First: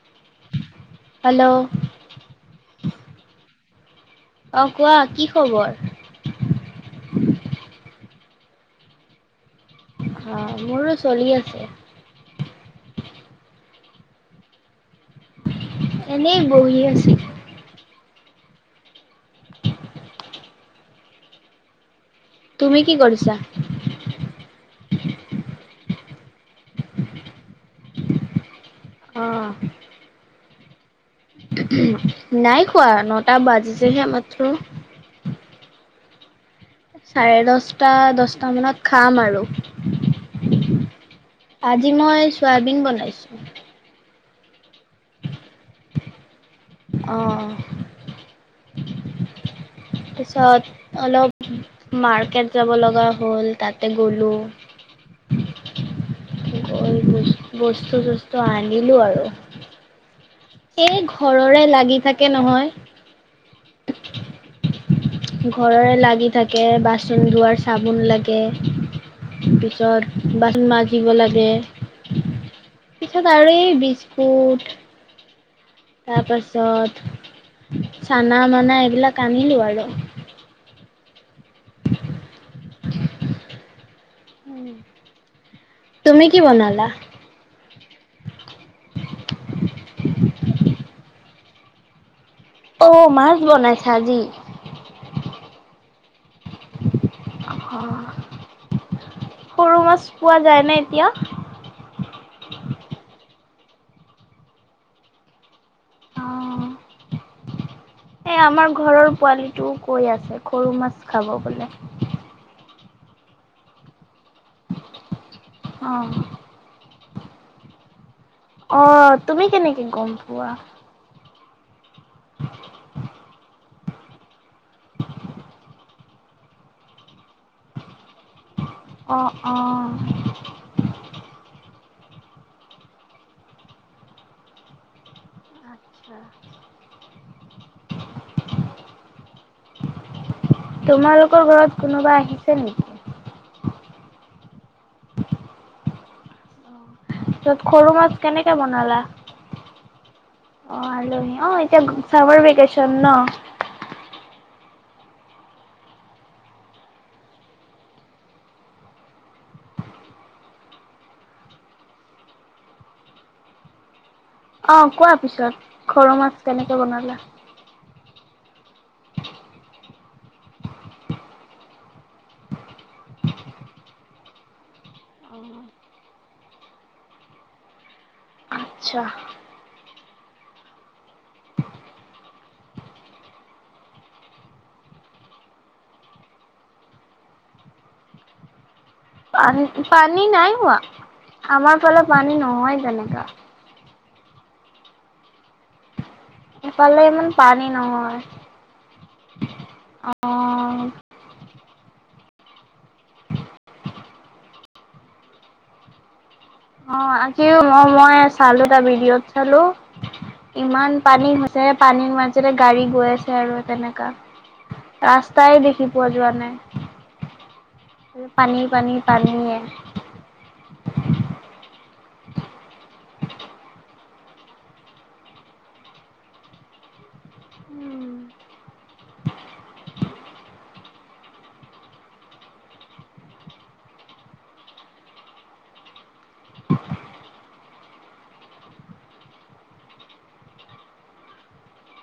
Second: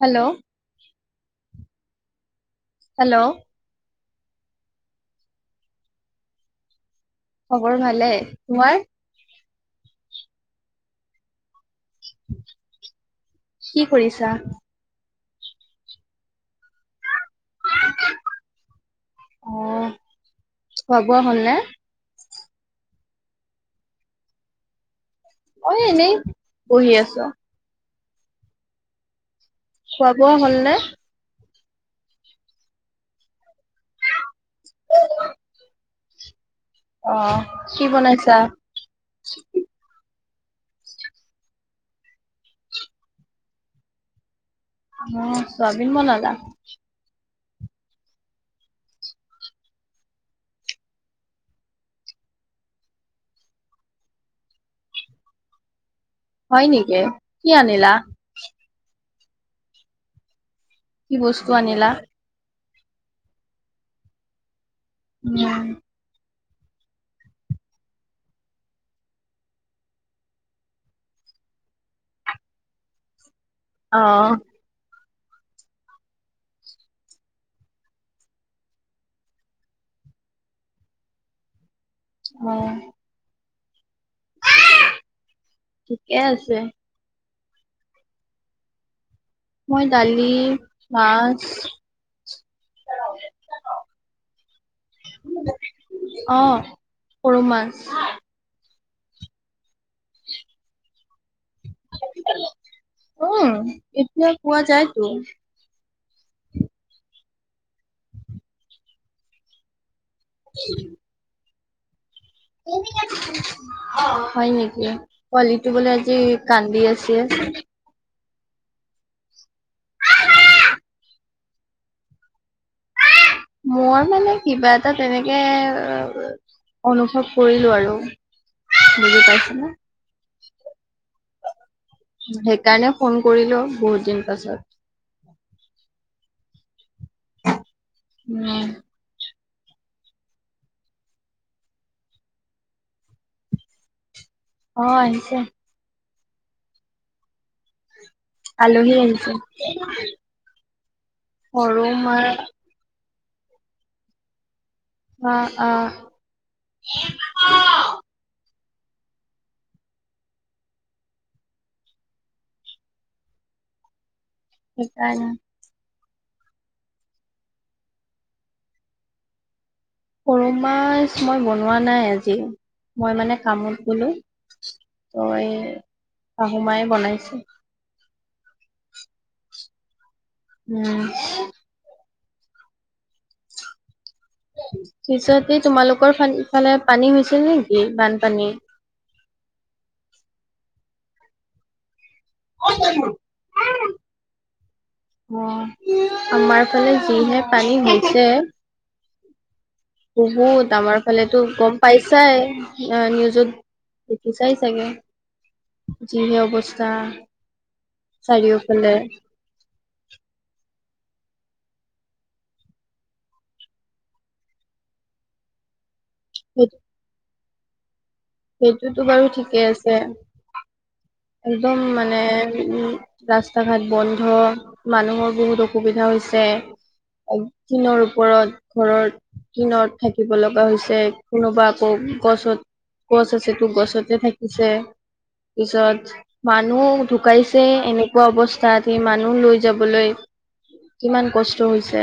Hello. Hello. Hello. অ' কোৱা কি খবৰ? খবৰ ভালেই। তোমাৰ? অ' মোৰো চলি আছে। কি কৰিছা? এনেই বহি আছোঁ। অ', খোৱা বোৱা হ'লনে? তুমি কি কৰিছা? মই এনেই, বহি আছো। অ'। খোৱা বোৱা হ'ল নে? নাই খোৱা নটা বাজিছে হে মাত্ৰ। অ চাৰে কি দস্তা, বনাইছা দস্তা মানত। খাম আৰু, আজি মই চয়াবিন বনাইছোঁ। অ', চোয়াবিন বনালা? অ'। পিছত অলপ মাৰ্কেট যাব লগা হ'ল, তাতে গ'লো। হয় নেকি কি আনিলা? তো আনিলোঁ আৰু। সেই কি বস্তু ঘৰৰে আনিলা লাগি থাকে কে নহয়, উম ঘৰৰে লাগি থাকে, বাচন ধোৱাৰ চাবোন লাগে। পিছত বাচন মাজিব লাগে, পিছত আৰু এই অ বিস্কুট। তাৰপাছত চানা মানা এইবিলাক আনিলোঁ আৰু। [inaudible] অ'। ঠিকে তুমি কি আছে বনালা? মই দালি, মাছ অ', মাছ বনাইছা আজি। অ'। সৰু মাছ পোৱা যায় নে এতিয়া? উম, এতিয়া পোৱা যাইটো। অ'। এ আমাৰ ঘৰৰ পোৱালিটোও কৈ আছে সৰু মাছ খাব বোলে। হয় নেকি? পোৱালিটো অ বোলে আজি কান্দি আছে? অ', তুমি কেনেকে গম পোৱা? মই মানে কিবা এটা তেনেকে অনুভৱ কৰিলোঁ আৰু। বুজি অ', পাইছে নে অ'। সেইকাৰণে ফোন কৰিলো বহুত দিন পাছত। [inaudible] উম। তোমালোকৰ ঘৰত কোনোবা আহিছে নেকি? অ', আহিছে। [unintelligible] সৰু মাছ কেনেকে আলহী বনালা? আহিছে। অ', আলহী অ', এতিয়া সৰু মাৰ চামাৰ ভেকেচন ন'। অ', অ'। অ', কোৱা সেইকাৰণে পিছত সৰু মাছ কেনেকে বনালা? সৰু মাছ মই বনোৱা নাই আজি মই মানে কামত গলোঁ। ত এই শাহুমাই বনাইছে আচ্ছা উম পিছতে তোমালোকৰ ফ ইফালে পানী হৈছিল নেকি বানপানী? পানী- পানী নাই হোৱা, আমাৰ ফালে পানী নহয় তেনেকা অ'-আমাৰ ফালে ইফালে ইমান যিহে পানী নহয় হৈছে। অ বহুত আমাৰ ফালেতো গ'ম পাইছাই নিউজত দেখিছাই চাগে? যি হে অৱ অ', -আজিও ম-মই চালো এটা ভডিঅ'ত চালো। ইমান পানী হৈছে, পানীৰ মাজতে গাড়ী গৈ আছে আৰু তেনেকা ৰাস্তাই দেখি পোৱা যোৱা নাই সেই উম-। সেইটোতো বাৰু ঠিকেই আছে, একদম মানে উ ৰাস্তা ঘাট বন্ধ, মানুহৰ বহুত অসুবিধা হৈছে। তিনৰ ওপৰত ঘৰৰ তিনত থাকিব লগা হৈছে কোনোবা আকৌ গছত গছ আছে তো গছতে থাকিছে পিছত মানুহ ঢুকাইছে এনেকুৱা অৱস্থাত সি মানুহ লৈ যাবলৈ কিমান কষ্ট হৈছে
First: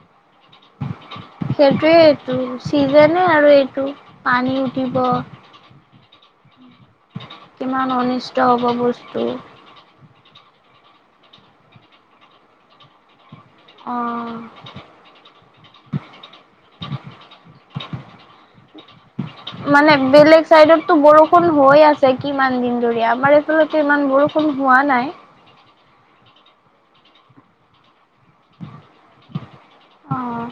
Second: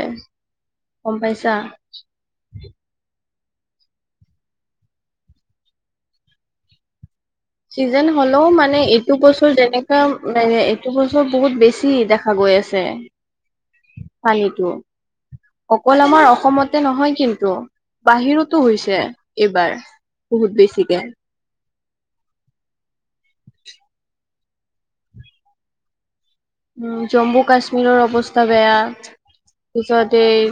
গম পাইছা? সেইটোৱে এইটো চিজনে আৰু এইটো পানী উঠিব কিমান চিজন অনিষ্ট হ'লেও হ'ব মানে এইটো বস্তু বছৰ যেনে কা মানে এইটো বছৰ বহুত বেছি দেখা গৈ আছে অ পানীটো অকল আমাৰ অসমতে ন'হয় কিন্তু বাহিৰতো হৈছে এইবাৰ। মান বেলেগ বহুত চাইডতটো বেছিকে। বৰ বয়ষুণ হৈ আছে কিমান দিন ধৰি আমাৰ আচলতে ইমান বৰষুণ হোৱা নাই। উম- জম্মু কাশ্মীৰৰ অৱস্থা বেয়া! অ পিছতে এই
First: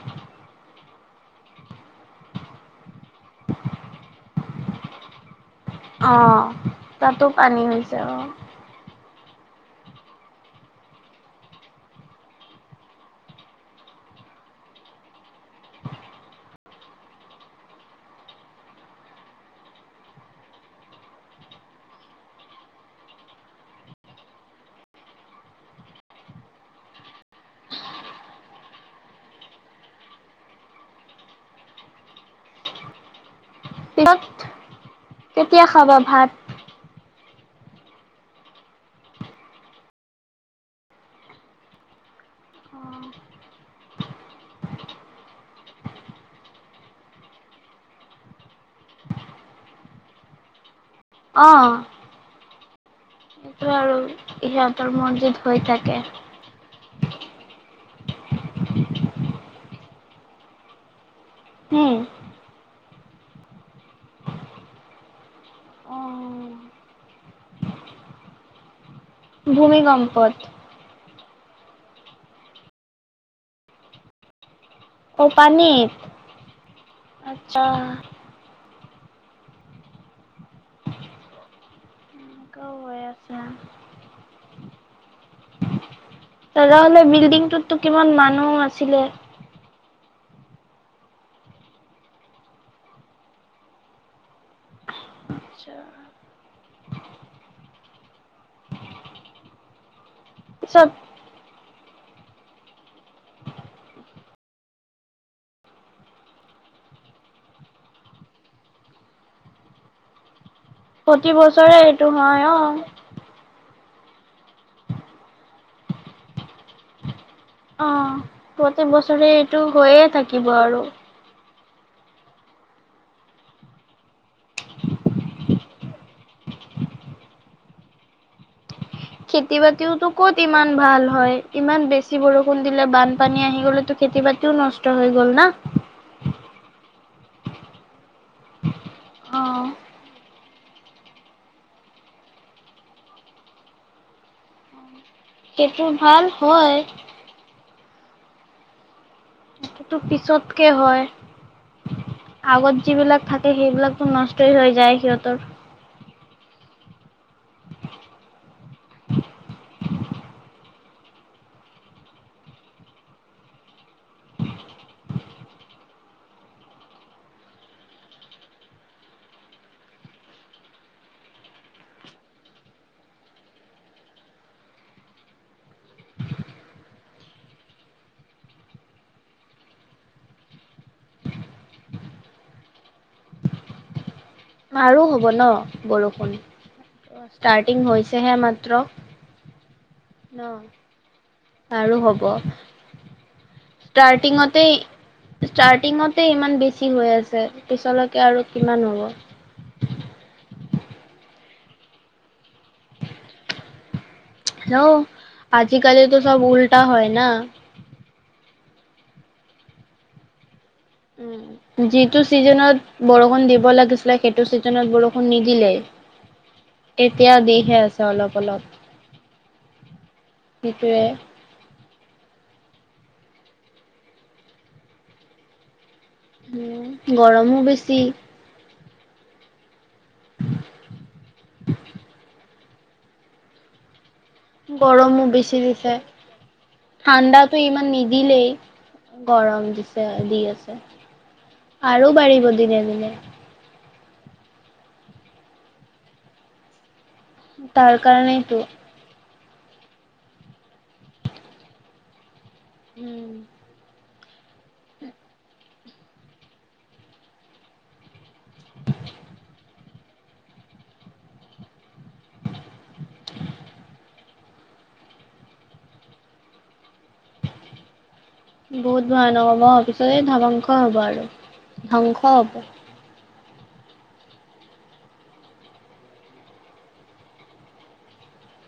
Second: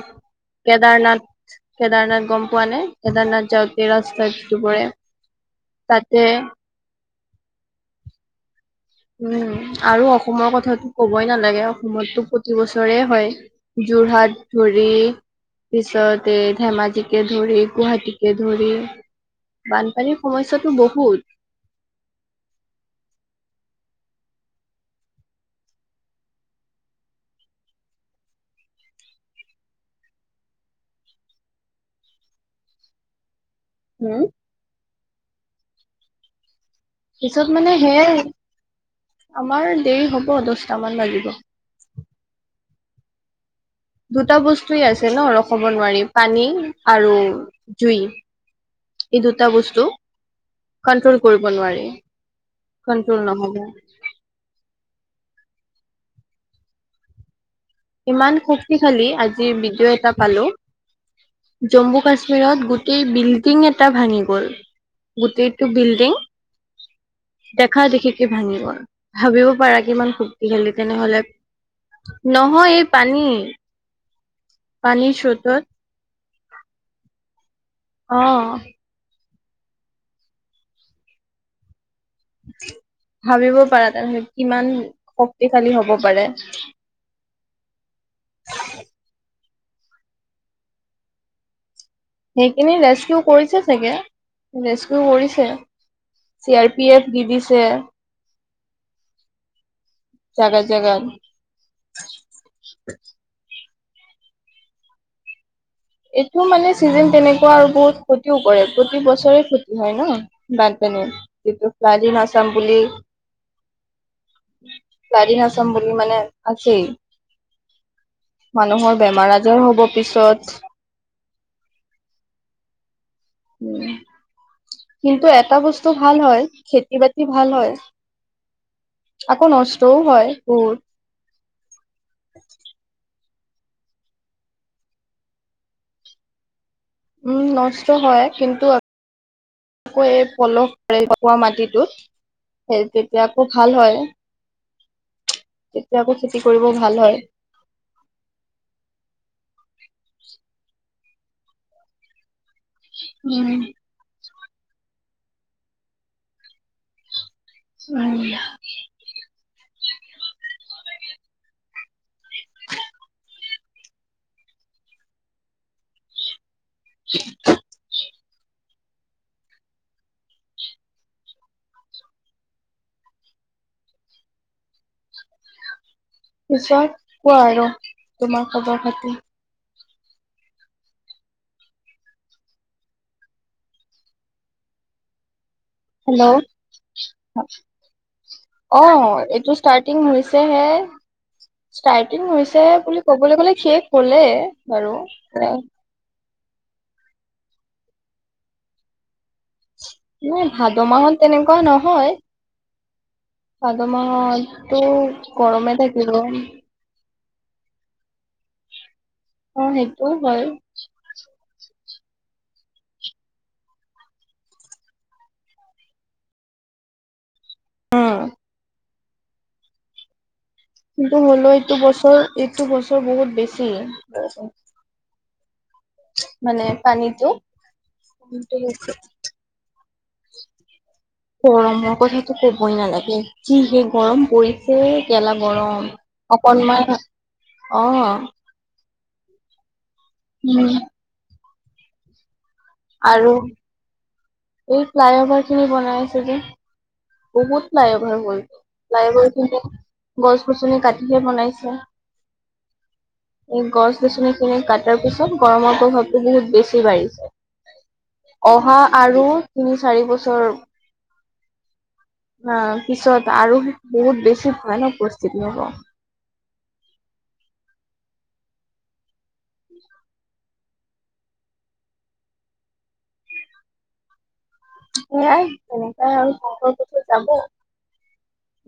কেদাৰনাথ-, কেদাৰনাথ গম পোৱা নে? কেদাৰনাথ যাওঁতে ৰাস্তাত [inaudible] অঁ, তাতে -তাতো পানী হৈছে অঁ উম, আৰু অসমৰ কথাটো ক'বই নালাগে অসমতটো প্ৰতি বছৰে হয়! যোৰহাট ধৰি পিছত এ ধেমাজিকে ধৰি গুৱাহাটীকে ধৰি বানপানী সমস্যাটো বহুত হুম। [unintelligible] কেতিয়া খাবা ভাত? পিছত মানে সেয়াই, আমাৰ দেৰি হ'ব দহটা মান বাজিব অঁ- দুটা বস্তুৱে আছে ন, ৰখব নোৱাৰি পানী আৰু জুই এই দুটা বস্তু কণ্ট্ৰল কৰিব অ নোৱাৰি! কন্ট্ৰল নহ'ব সিহঁতৰ মছজিদ হৈ থাকে ইমান শক্তিশালী আজিৰ বিডিঅ' এটা পালোঁ, হম জম্মু কাশ্মীৰ ৰত, গোটেই বিল্ডিং এটা ভাঙি গ'ল! গোটেইটো অ বিল্ডিং দেখা দেখিকে ভাঙি গ'ল ভাবিব পাৰা কিমান ভূমিকম্পত শক্তিশালী তেনেহ'লে, নহয় এই পানী পানীৰ অঁ' স্ৰোতত পানীত, আচ্ছা'। অঁ। এনেকুৱাও হৈ আছে ভাবিব পাৰা তেনে হ'লে কিমান শক্তিশালী হ'ব পাৰে। তেনেহ'লে বিল্ডিংটোতটো কিমান মানুহ আছিলে। সেইখিনি ৰেস্কিউ কৰিছে চাগে, ৰেস্কিউ কৰিছে। চি আৰ পি এফ দি দিছে। জাগাত পিছত জাগাত। এইটো মানে চিজন তেনেকুৱা আৰু বহুত ক্ষতিও কৰে, প্ৰতি বছৰে ক্ষতি হয় ন' বাট তেনে, প্ৰতি [unintelligible] বছৰে এইটো ফ্লাড ইন হয় আসাম অ', বুলি ফ্লাড ইন আসাম বুলি মানে আছেই! অ', প্ৰতি মানুহৰ বছৰে বেমাৰ এইটো আজাৰো হ'ব হৈয়ে থাকিব পিছত। আৰু। উমঁ। কিন্তু এটা বস্তু ভাল হয়, খেতি বাতি ভাল হয়। আকৌ খেতি নষ্টও বাতিওটো হয় ক'ত ইমান বহুত ভাল হয়। ইমান বেছি বৰষুণ দিলে, বানপানী আহি গ'লেতো খেতি বাতিও নষ্ট হৈ গ'ল না। উমঁ' নষ্ট হয় কিন্তু অ', আকৌ এই পলস [unintelligible] মাটিটো সেই তেতিয়া আকৌ ভাল হয়। সেইটো তেতিয়া আকৌ ভাল খেতি কৰিবও হয়। ভাল হয়। সেইটো পিছতকে হয়, আগত যিবিলাক থাকে উম সেইবিলাক টো নষ্টই হৈ যায় সিহঁতৰ। উমঁ। [unintelligible] [unintelligible] পিছত কোৱা আৰু তোমাৰ খবৰ খাতি? আৰু হ'ব ন বৰষুণ। হেল্ল' ষ্টাৰ্টিং হৈছেহে অ মাত্ৰ, এইটো ষ্টাৰ্টিং ন'। হৈছেহে আৰু ষ্টাৰ্টিং হ'ব, হৈছে বুলি ক'বলৈ গ'লে শেষ হ'লে বাৰু ষ্টাৰ্টিঙতেই ষ্টাৰ্টিঙত তেই ইমান বেছি হৈ আছে পিছলৈকে আৰু কিমান হ'ব। নাই, ভাদ মাহত তেনেকুৱা নহয়। ভাদ মাহত তো গৰমে থাকিব। তা হয় না। অঁ' সেইটোও হয়। উম যিটো ছিজনত বৰষুণ দিব লাগিছিলে সেইটো ছিজনত বৰষুণ নিদিলেই। এতিয়া দিহে আছে অলপ অলপ। সেইটোৱে কিন্তু হ'লেও এইটো বছৰ এইটো বছৰ বহুত বেছি বৰষুণ। মানে উম পানীতো। গৰমো বেছি গৰমৰ কথাটো ক'বই নালাগে যিহে গৰম পৰি গৰমো বেছি দিছে, অকনমান ঠাণ্ডাটো অ ইমান নিদিলেই। গৰম দিছে দি উম আছে আৰু বাঢ়িব দিনে- দিনে আৰু। এই ফ্লাইঅভাৰ খিনি বনাই আছো যে বহুত তাৰ ফ্লাইঅভাৰ কাৰণেইতো হ'ল। [unintelligible] গছ-গছনি কাটিহে বনাইছে। উমঁ। এই গছ-গছনি খিনি কাটাৰ পিছত গৰমৰ প্ৰভাৱটো বহুত বেছি বাঢ়িছে। অহা আৰু তিনি চাৰি বছৰ- আ পিছত আৰু বহুত বেছি ভয়ানক পৰিস্থিতি হ'ব। বহুত ভয় নহ'ব পিছত এ ধ্বংস হ'ব আৰু ধংস হ'ব। সয়াই তেনেকাই আৰু ধংস [inaudible] যাব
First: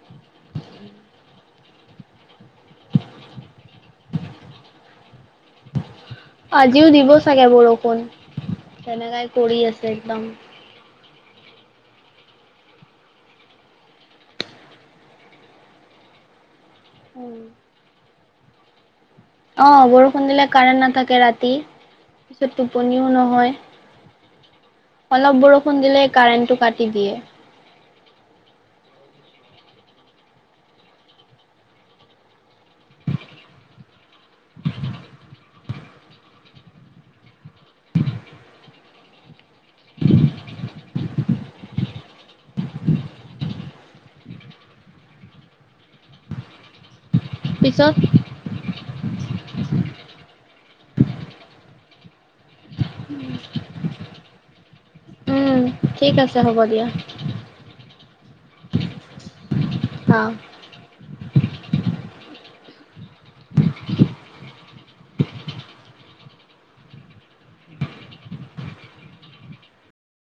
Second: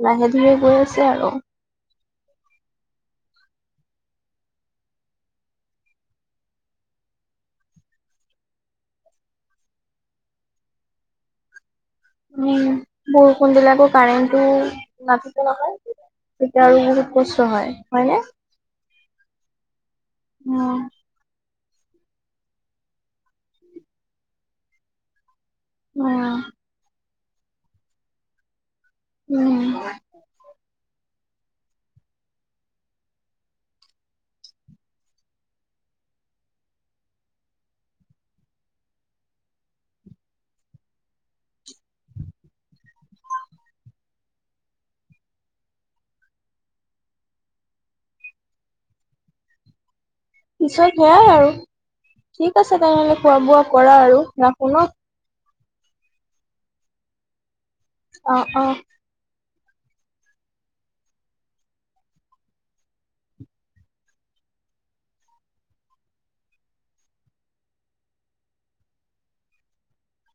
লাহে ধিৰে গৈ আছে আৰু। আজিও দিব চাগে বৰষুণ তেনেকাই কৰি আছে একদম। উম বৰষুণদিলেতো কাৰেন্টো নাথাকে নহয় তেতিয়া আৰু বহুত কষ্ট হয়, হয়নে? অ বৰষুণ দিলে উম, কাৰেণ্ট নাথাকে ৰাতি পিছত টোপনিও নহয়। অলপ বৰষুণ দিলে উম, কাৰেণ্টটো কাটি দিয়ে। উম। পিছ পিছত সেয়াই আৰু, ঠিক আছে তেনেহলে খোৱা বোৱা কৰা আৰু ৰাখো ন। উম ঠিক আছে হ'ব দিয়া। অ অ। আ।